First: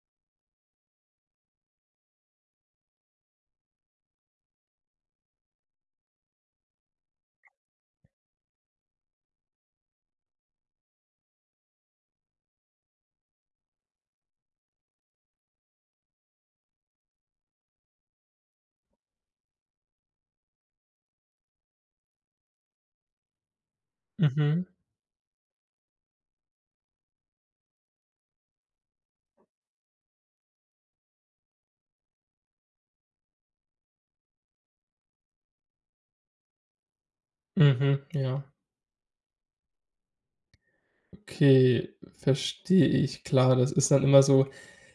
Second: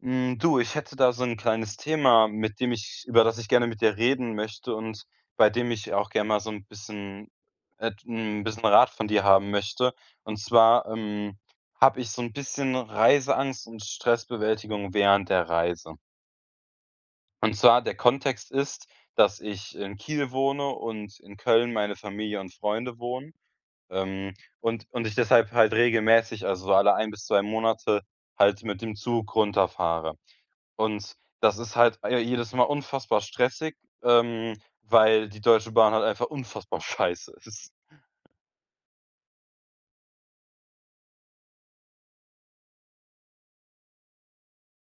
Du, ich hätte da so ein kleines Thema, mit dem ich über das ich gerne mit dir reden möchte und bei dem ich auch gerne mal so ein bisschen 'n bisschen Rat von dir haben möchte. Und zwar, habe ich so ein bisschen Reiseangst und Stressbewältigung während der Reise. Und zwar, der Kontext ist, dass ich in Kiel wohne und in Köln meine Familie und Freunde wohnen, ähm, Mhm, und ich deshalb halt regelmäßig, also, so alle ein bis 2 Monate halt mit dem Zug runterfahre. Und das ist halt, jedes Mal unfassbar stressig, ähm, weil die Deutsche Bahn halt einfach unfassbar scheiße ist. mhm, ja. Okay, verstehe ich. Klar, das ist dann immer so.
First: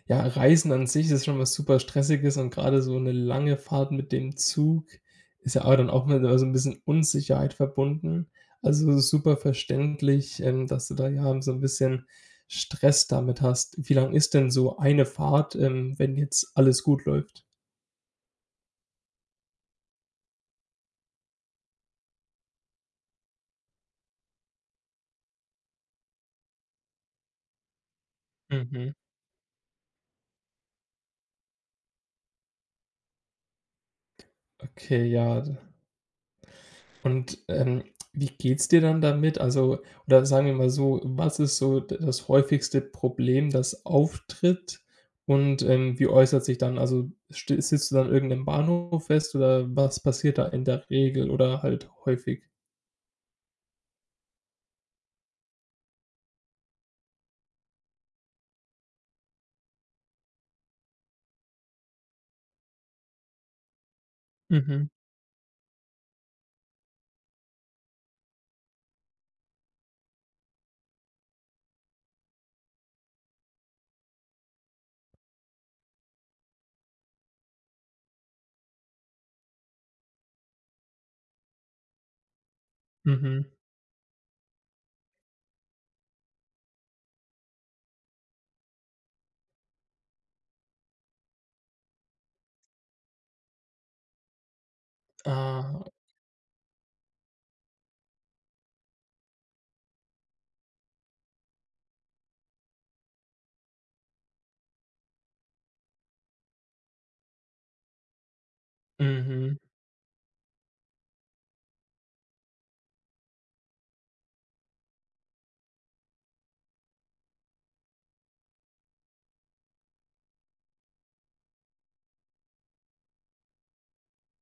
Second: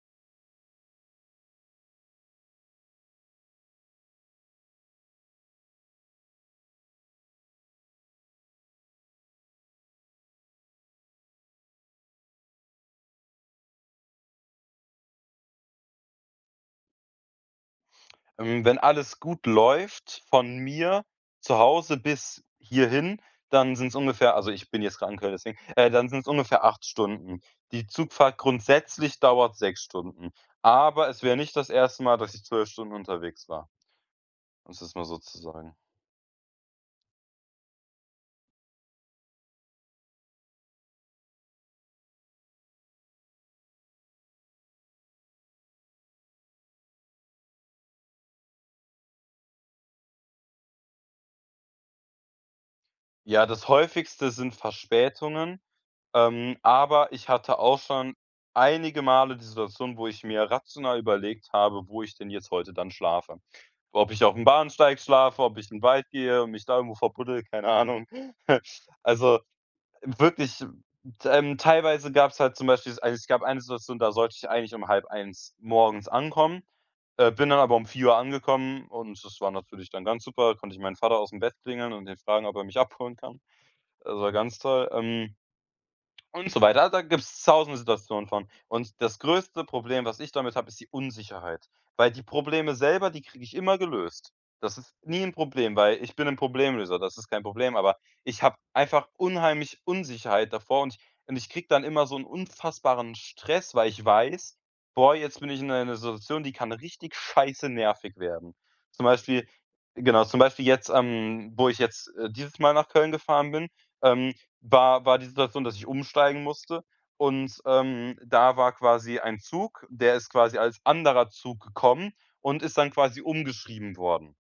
Ja, Reisen an sich ist schon was super Stressiges und gerade so eine lange Fahrt mit dem Zug ist ja auch dann auch mit, so ein bisschen Unsicherheit verbunden. Also, super verständlich, dass du da ja so ein bisschen Stress damit hast. Wie lang ist denn so eine Fahrt, wenn jetzt alles gut läuft? Wenn alles gut läuft von mir zu Hause bis hierhin, dann sind es ungefähr also, ich bin jetzt gerade in Köln, deswegen dann sind es ungefähr 8 Stunden. Die Zugfahrt Mhm. grundsätzlich dauert 6 Stunden, aber es wäre nicht das erste Mal, dass ich 12 Stunden unterwegs war, um's jetzt mal Okay, so zu ja. sagen. Und, wie geht's dir dann damit? Also, oder sagen wir mal so, was ist so d das häufigste Problem, das auftritt, und, wie äußert sich dann, also, sti sitzt du dann irgend 'nem Bahnhof fest oder was passiert da in der Regel oder halt häufig? Ja, das häufigste sind Verspätungen. Aber ich hatte auch schon einige Male die Situation, wo ich mir rational überlegt habe, wo ich denn jetzt heute dann schlafe. Ob ich auf dem Mhm, Bahnsteig schlafe, ob ich in 'n Wald gehe und mich da irgendwo verbuddel, keine Ahnung. Also, wirklich, teilweise gab's halt zum Beispiel also, es gab eine Situation, da sollte ich eigentlich um halb eins morgens ankommen, bin dann aber um 4 Uhr angekommen und das war natürlich dann ganz super. Konnte ich meinen Vater aus dem Bett klingeln und ihn fragen, ob er mich abholen kann. mhm. Das war ganz toll. Und so weiter. Da gibt's tausende Situationen von. Und das größte Problem, was ich damit habe, ist die Unsicherheit. Weil die Probleme selber, die kriege ich immer gelöst. Das ist nie ein Problem, Ah, weil ich bin ein Problemlöser, das ist kein Problem, aber ich habe einfach unheimlich Unsicherheit davor und ich kriege dann immer so einen unfassbaren Stress, weil ich weiß: „Boah, jetzt bin ich in einer Situation, die kann richtig scheiße nervig werden.“ Zum Beispiel mhm, genau, zum Beispiel jetzt, wo ich jetzt, dieses Mal nach Köln gefahren bin, ähm, war die Situation, dass ich umsteigen musste und, da war quasi ein Zug, der ist quasi als anderer Zug gekommen und ist dann quasi umgeschrieben worden.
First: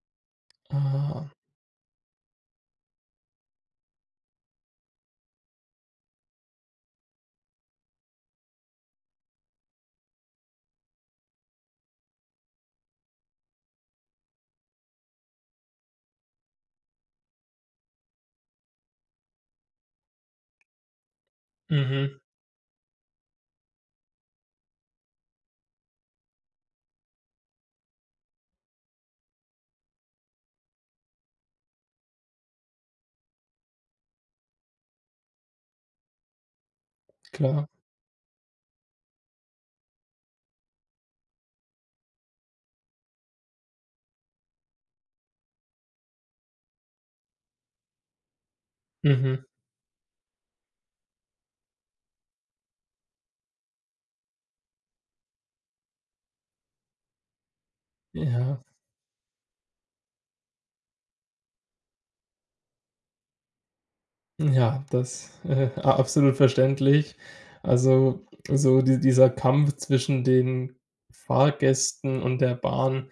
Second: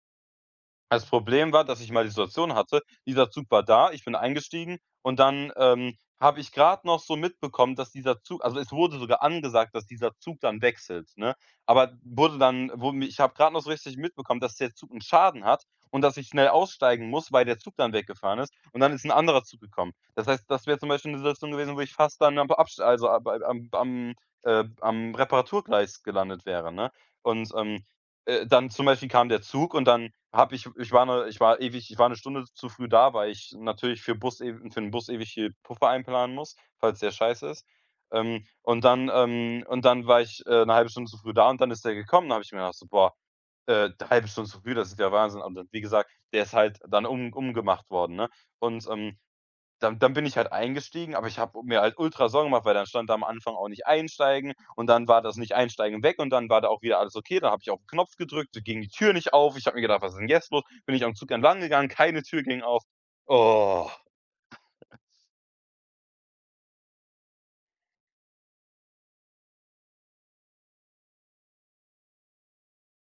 Das ah, Problem war, dass ich mal die Situation hatte, dieser Zug war da, ich bin eingestiegen und dann, habe ich gerade noch so mitbekommen, dass dieser Zug also, es wurde sogar angesagt, dass dieser Zug dann wechselt, ne? Aber wurde dann wurde mi Ich habe gerade noch so richtig mitbekommen, dass der Zug einen Schaden hat und dass ich schnell aussteigen muss, weil der Zug dann weggefahren ist und dann ist ein anderer Zug gekommen. Das heißt, das wäre zum Beispiel eine Situation gewesen, wo ich mhm, fast dann am Absch also, am Reparaturgleis gelandet wäre, ne? Und, dann zum Beispiel kam der Zug und dann habe ich war eine Stunde zu früh da, weil ich natürlich für 'n Bus ewig hier Puffer einplanen muss, falls der scheiße ist. klar. Und dann war ich, 'ne 1 Stunde zu früh da und dann ist der gekommen. Dann habe ich mir gedacht so: „Boah, 'ne 1 Stunde zu früh, das ist ja Wahnsinn.“ Und dann, wie gesagt, der ist halt dann um umgemacht worden, ne? Und, Mhm, dann bin ich halt eingestiegen, aber ich habe mir halt ultra Sorgen gemacht, weil dann stand da am Anfang auch nicht einsteigen und dann war das nicht einsteigen weg und dann war da auch wieder alles okay. Dann habe ich auf 'n Knopf gedrückt, ja. ging die Tür nicht auf. Ich habe mir gedacht: „Was ist denn jetzt los?“ Bin ich am Zug entlang gegangen, keine Tür ging auf. Oh, Ja, das, a absolut verständlich. Also, so dieser Kampf zwischen den Fahrgästen und der Bahn,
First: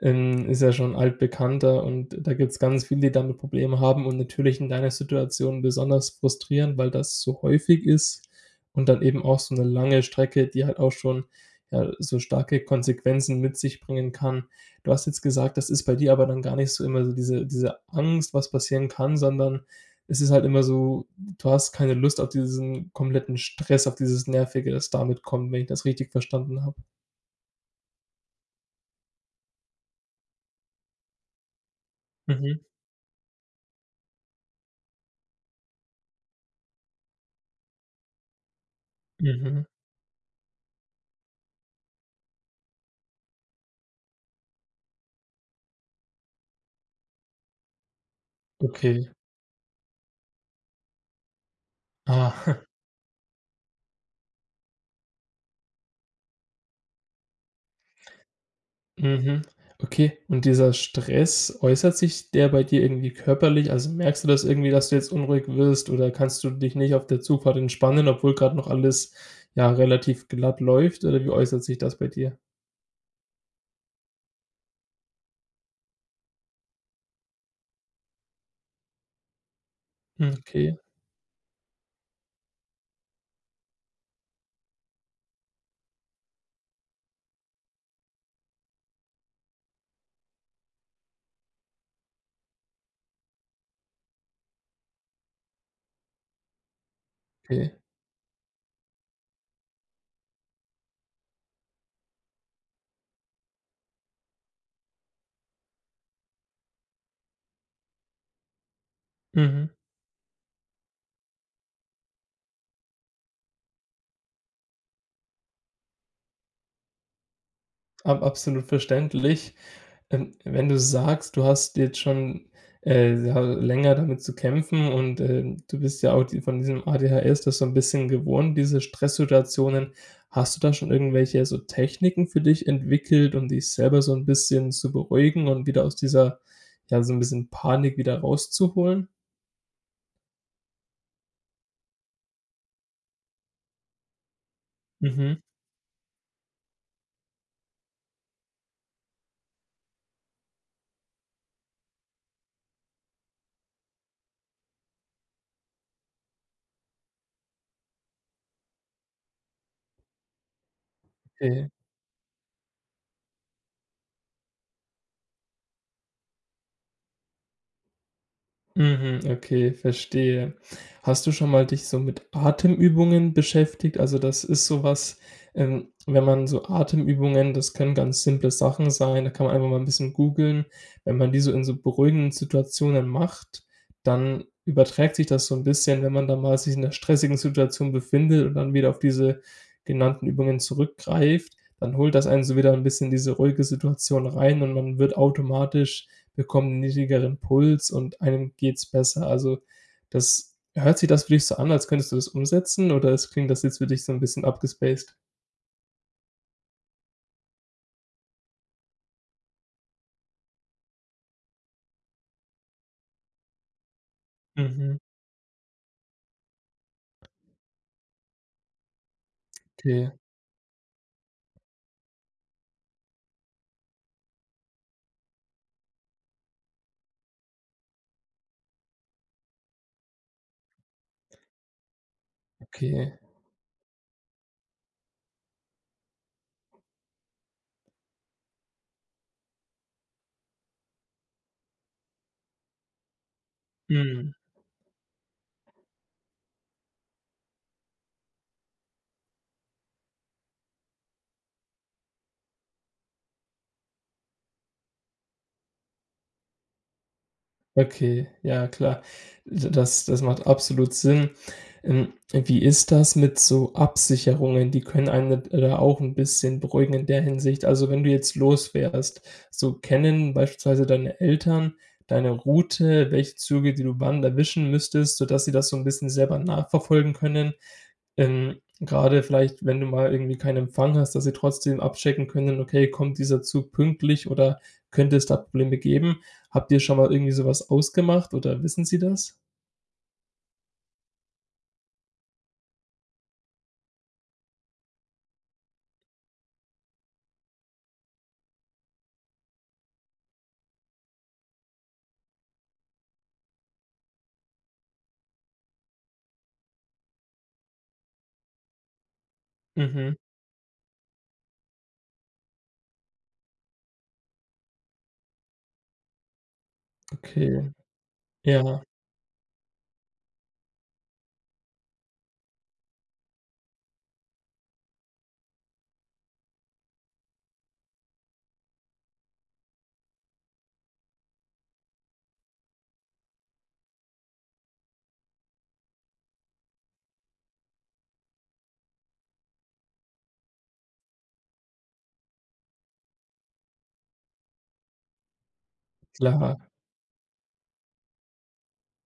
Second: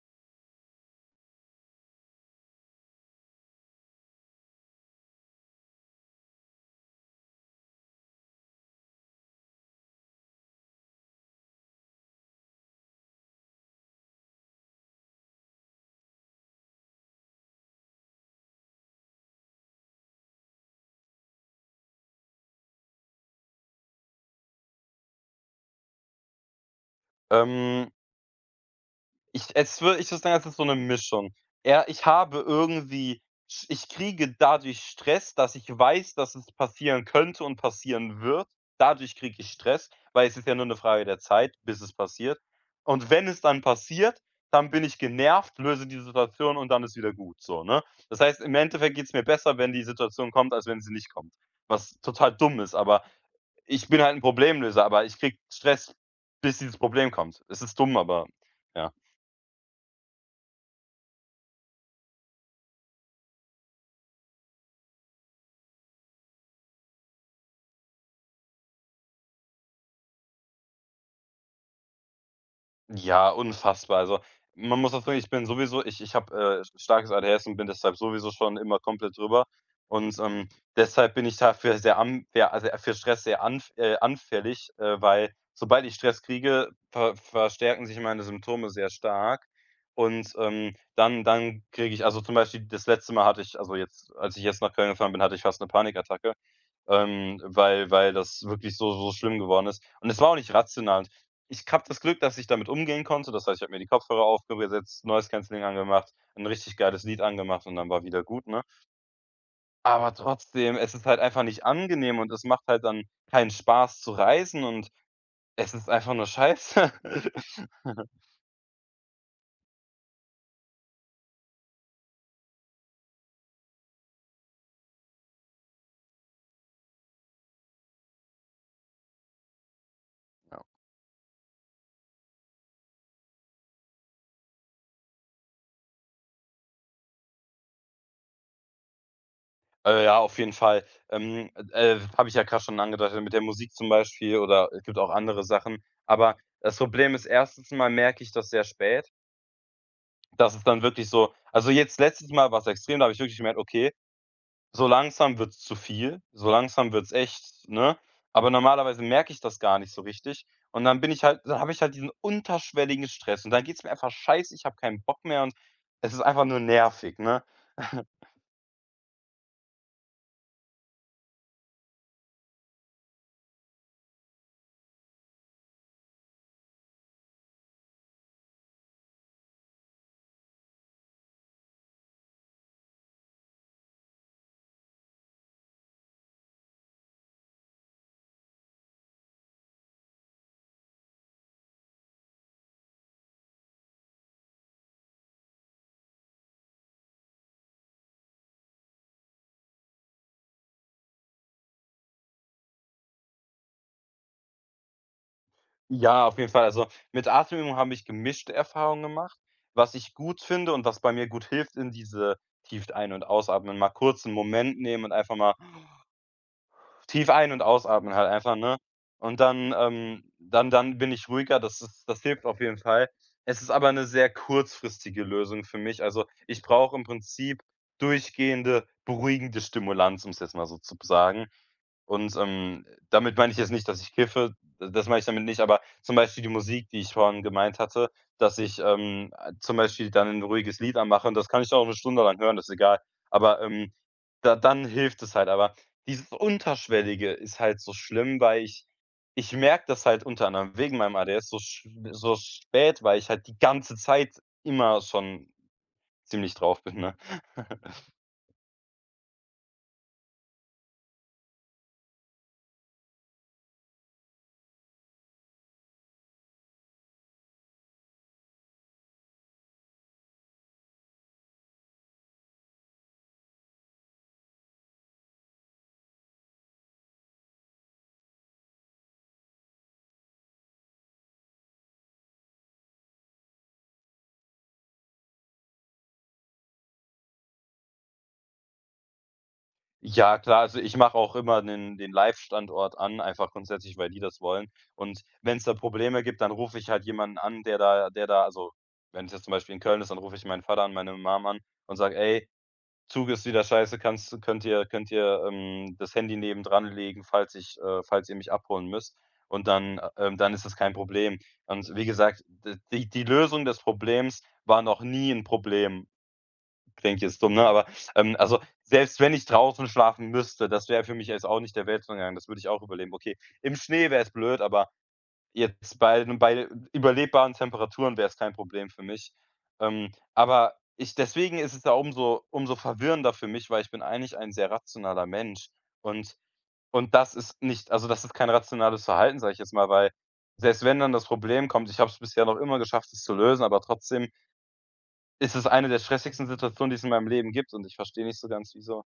ist ja schon altbekannter, und da gibt es ganz viele, die damit Probleme haben, und natürlich in deiner Situation besonders frustrierend, weil das so häufig ist und dann eben auch so eine lange Strecke, die halt auch schon, ja, so starke Konsequenzen mit sich bringen kann. Du hast jetzt gesagt, das ist bei dir aber dann gar nicht so immer so diese Angst, was passieren kann, sondern es ist halt immer so, du hast keine Lust auf diesen kompletten Stress, auf dieses Nervige, das damit kommt, wenn ich das richtig verstanden habe. ähm ich würde sagen, es ist so eine Mischung. Ja, ich habe Mhm, irgendwie sch ich kriege dadurch Stress, dass ich weiß, dass es passieren könnte und passieren wird. Dadurch kriege ich mhm. Stress, weil es ist ja nur eine Frage der Zeit, bis es passiert. Und wenn es dann passiert, dann bin ich genervt, löse die Situation und dann ist wieder gut so, ne? Das heißt, im Endeffekt geht Okay. es mir besser, wenn die Situation kommt, als wenn sie nicht kommt, was total Ah, dumm ist, aber ich bin halt ein Problemlöser, aber ich kriege Stress, bis dieses Problem kommt. Es ist dumm, aber ja. mhm. Okay, und dieser Stress, äußert sich der bei dir irgendwie körperlich? Also, merkst du das irgendwie, dass du jetzt unruhig wirst oder kannst du dich nicht auf der Zugfahrt entspannen, obwohl gerade noch alles, ja, relativ glatt läuft, oder wie äußert sich das bei dir? Ja, unfassbar. Also, man muss auch sagen, ich bin sowieso ich habe, starkes ADHS und bin deshalb sowieso schon immer komplett drüber. Und, Hm. Okay, deshalb bin ich dafür sehr an ja, also, für Stress sehr anfällig, weil sobald ich Stress kriege, verstärken sich meine Symptome sehr stark. Und, dann kriege ich also, zum Beispiel das letzte Mal hatte ich also, jetzt als ich jetzt nach Köln gefahren bin, hatte ich fast eine Panikattacke, okay. weil das wirklich so schlimm geworden ist. Und es war auch nicht rational. Ich habe das Glück, dass ich damit umgehen konnte. Das heißt, ich habe mir die Kopfhörer aufgesetzt, Noise Cancelling angemacht, ein richtig geiles Lied angemacht und dann war wieder gut, ne? Mhm. Aber trotzdem, es ist halt einfach nicht angenehm und es macht halt dann keinen Spaß zu reisen und es ist einfach nur scheiße. Ab Absolut verständlich. Wenn du sagst, du hast jetzt schon, ja, länger damit zu kämpfen, und, du bist ja auch die von diesem ADHS das so ein bisschen gewohnt, diese Stresssituationen. Hast du Ja. da schon irgendwelche so Techniken für dich entwickelt, um dich selber so ein bisschen zu beruhigen und wieder aus dieser, ja, so ein bisschen Panik wieder rauszuholen? Ja, auf jeden Fall. Habe ich ja gerade schon angedeutet mit der Musik zum Beispiel, oder es gibt auch Mhm, andere Sachen. Aber das Problem ist, erstens mal merke ich das sehr spät, dass es dann wirklich so also, jetzt letztes Mal war's extrem, da habe ich wirklich gemerkt: „Okay, so langsam wird's zu viel, so langsam wird's echt, ne? Aber normalerweise merke ich das gar nicht so richtig. Und dann bin ich halt dann okay. habe ich halt diesen unterschwelligen Stress und dann geht's mir einfach scheiße, ich habe keinen Bock mehr und es ist einfach nur nervig, ne? Mhm, okay, verstehe. Hast du schon mal dich so mit Atemübungen beschäftigt? Also, das ist so was, wenn man so Atemübungen das können ganz simple Sachen sein, da kann man einfach mal ein bisschen googeln. Wenn man die so in so beruhigenden Situationen macht, dann überträgt sich das so ein bisschen, wenn man da mal sich in 'ner stressigen Situation befindet und dann wieder auf diese genannten Übungen zurückgreift, dann holt das einen so wieder ein bisschen in diese ruhige Situation rein und man wird automatisch bekommen 'n niedrigeren Puls und einem geht's besser. Also, das hört sich das für dich so an, als könntest du das umsetzen, oder es klingt das jetzt für dich so ein bisschen abgespaced? Ja, auf jeden Fall. Also, mit Atemübungen habe ich gemischte Erfahrungen gemacht. Was ich gut finde und was bei mir gut hilft, in diese tief ein und ausatmen, mal kurz 'n Moment Mhm. nehmen und einfach mal tief ein und ausatmen halt einfach, ne? Und dann, Okay, dann bin ich ruhiger, das hilft auf jeden Fall. Es ist aber eine sehr kurzfristige Lösung für mich. Also, ich brauche im Prinzip durchgehende beruhigende Stimulanz, um es jetzt mal so zu sagen. Und, okay. damit meine ich jetzt nicht, dass ich kiffe, d das meine ich damit nicht, aber zum Beispiel die Musik, die ich vorhin gemeint hatte, dass ich, zum Beispiel dann ein ruhiges Lied anmache und das kann ich dann auch 'ne Stunde lang hören, das ist egal. Aber, da dann hilft es halt, aber dieses Unterschwellige ist halt so schlimm, weil ich merke das halt unter anderem wegen meinem ADS so spät, weil ich halt die ganze Zeit immer schon ziemlich drauf bin, ne? Okay, ja, klar. D das das macht absolut Sinn. Wie ist das mit so Absicherungen? Die können einen da auch ein bisschen beruhigen in der Hinsicht. Also, wenn du jetzt los wärst, so kennen beispielsweise deine Eltern deine Route, welche Züge, die du wann erwischen müsstest, sodass sie das so ein bisschen selber nachverfolgen können? Ähm, Grade vielleicht, wenn du mal irgendwie keinen Empfang hast, dass sie trotzdem abchecken können: „Okay, kommt dieser Zug pünktlich oder könnte es da Probleme geben?" Habt ihr schon mal irgendwie sowas ausgemacht oder wissen sie das? Ja, klar, also ich mache auch immer den Live-Standort an, einfach grundsätzlich, weil die das wollen. Und wenn es da Probleme gibt, dann rufe ich halt jemanden an, der da also, wenn wenn's jetzt zum Beispiel in Köln ist, dann rufe ich meinen Vater und meine Mom an und sage: „Ey, Zug ist wieder scheiße, kannst du könnt ihr, das Handy nebendran legen, falls ich falls ihr mich abholen müsst?“ Und dann Mhm. Dann ist das kein Problem. Und wie gesagt, d die Lösung des Problems war noch nie ein Problem. Klingt jetzt dumm, ne? Okay, Aber, also, ja, selbst wenn ich draußen schlafen müsste, das wäre für mich jetzt auch nicht der Weltuntergang. Das würde ich auch überleben. Okay, im Schnee wäre es blöd, aber jetzt bei überlebbaren Temperaturen wäre es kein Problem für mich. Aber ich deswegen ist es ja umso verwirrender für mich, weil ich bin eigentlich ein sehr rationaler Mensch und und das ist nicht also, das ist kein rationales Verhalten, sage ich jetzt mal, weil selbst wenn dann das Problem kommt, ich habe es bisher noch immer geschafft, es zu lösen, aber trotzdem ist es eine der stressigsten klar. Situationen, die es in meinem Leben gibt und ich verstehe nicht so ganz, wieso.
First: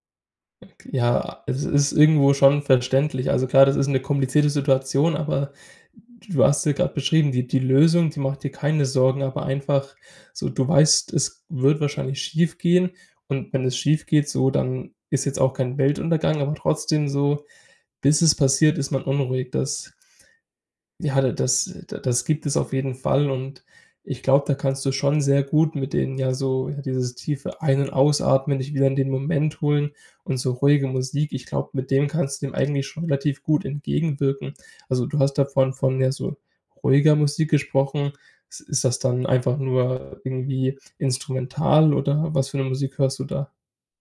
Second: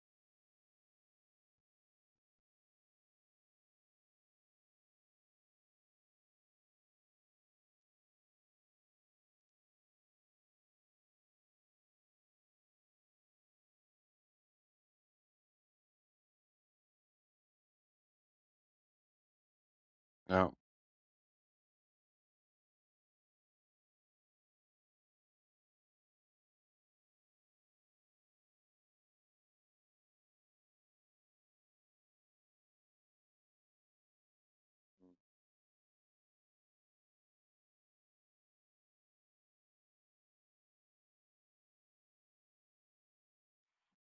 Ja, es ist irgendwo schon verständlich. Also klar, das ist 'ne komplizierte Situation, aber du hast ja grad beschrieben, die Lösung, die macht dir keine Sorgen, aber einfach so, du weißt, es wird wahrscheinlich schiefgehen, und wenn es schiefgeht, so, dann ist jetzt auch kein Weltuntergang, aber trotzdem so, bis es passiert, ist man unruhig. Das Ja. Ja, da das gibt es auf jeden Fall, und ich glaube, da kannst du schon sehr gut mit denen, ja, so, ja, dieses tiefe Ein- und Ausatmen, dich wieder in den Moment holen und so ruhige Musik. Ich glaube, mit dem kannst du dem eigentlich schon relativ gut entgegenwirken. Also, du hast davon von, ja, so ruhiger Musik gesprochen. Ist das dann einfach nur irgendwie instrumental oder was für eine Musik hörst du da?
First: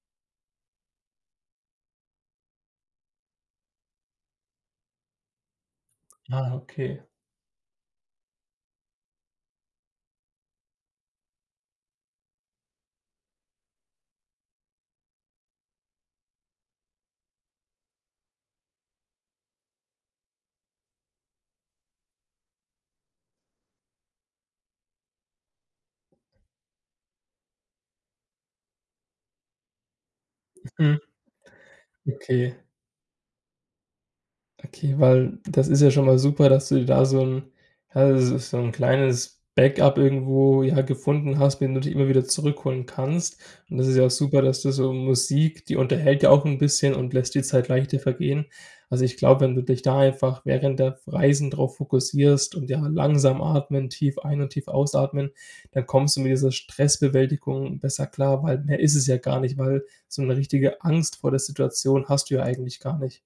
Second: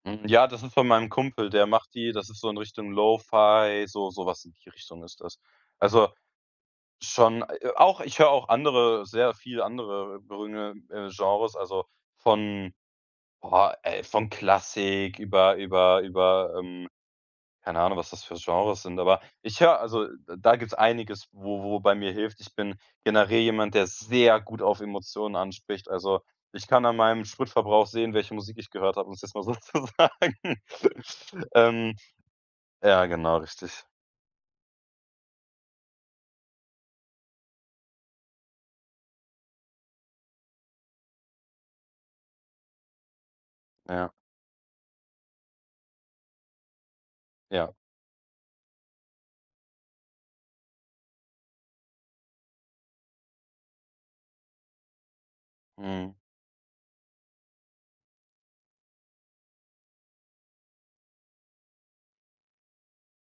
Hm, ja, das ist von meinem Kumpel, der macht die, das ist so in Richtung Lo-Fi, so sowas in die Richtung ist das. Also, Ah, okay. schon, auch ich höre auch andere sehr viel andere berühmte, Genres, also von, boah, ey, von Klassik über, keine Ahnung, was das für Genres sind, aber ich höre also, da gibt's einiges, wo bei mir hilft. Ich bin generell jemand, der sehr gut auf Emotionen anspricht. Also, ich kann an meinem Spritverbrauch sehen, welche Musik ich gehört habe, um es jetzt mal so zu sagen. Mhm. Ähm, Okay. ja, genau, richtig. Okay, weil das ist ja schon mal super, dass du dir da ja, das so ein kleines Backup irgendwo, ja, gefunden hast, wenn du dich immer wieder zurückholen kannst. Und das ist ja auch Ja, super, dass du so Musik, die unterhält ja auch ein bisschen und lässt die Zeit ja. leichter vergehen. Also, ich glaube, wenn du dich da einfach während der Reisen drauf fokussierst und, ja, langsam atmen, tief ein und tief ausatmen, dann Mhm. kommst du mit dieser Stressbewältigung besser klar, weil mehr ist es ja gar nicht, weil so eine richtige Angst vor der Situation hast du ja eigentlich gar nicht.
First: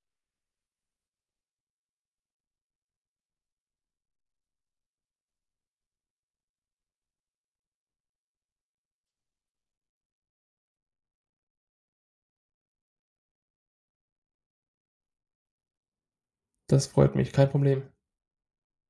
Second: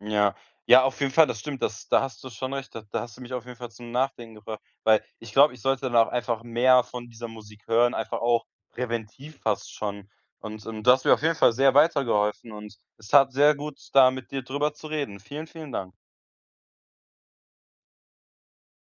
Ja. Ja, auf jeden Fall, das stimmt. Das da hast du schon recht. Da hast du mich auf jeden Fall zum Nachdenken gebracht, weil ich glaube, ich sollte dann auch einfach mehr von dieser Musik hören, einfach auch präventiv fast schon. Und, du hast mir auf jeden Fall sehr weitergeholfen und es tat sehr gut, da mit dir drüber zu reden. Vielen, vielen Dank. Das freut mich, kein Problem.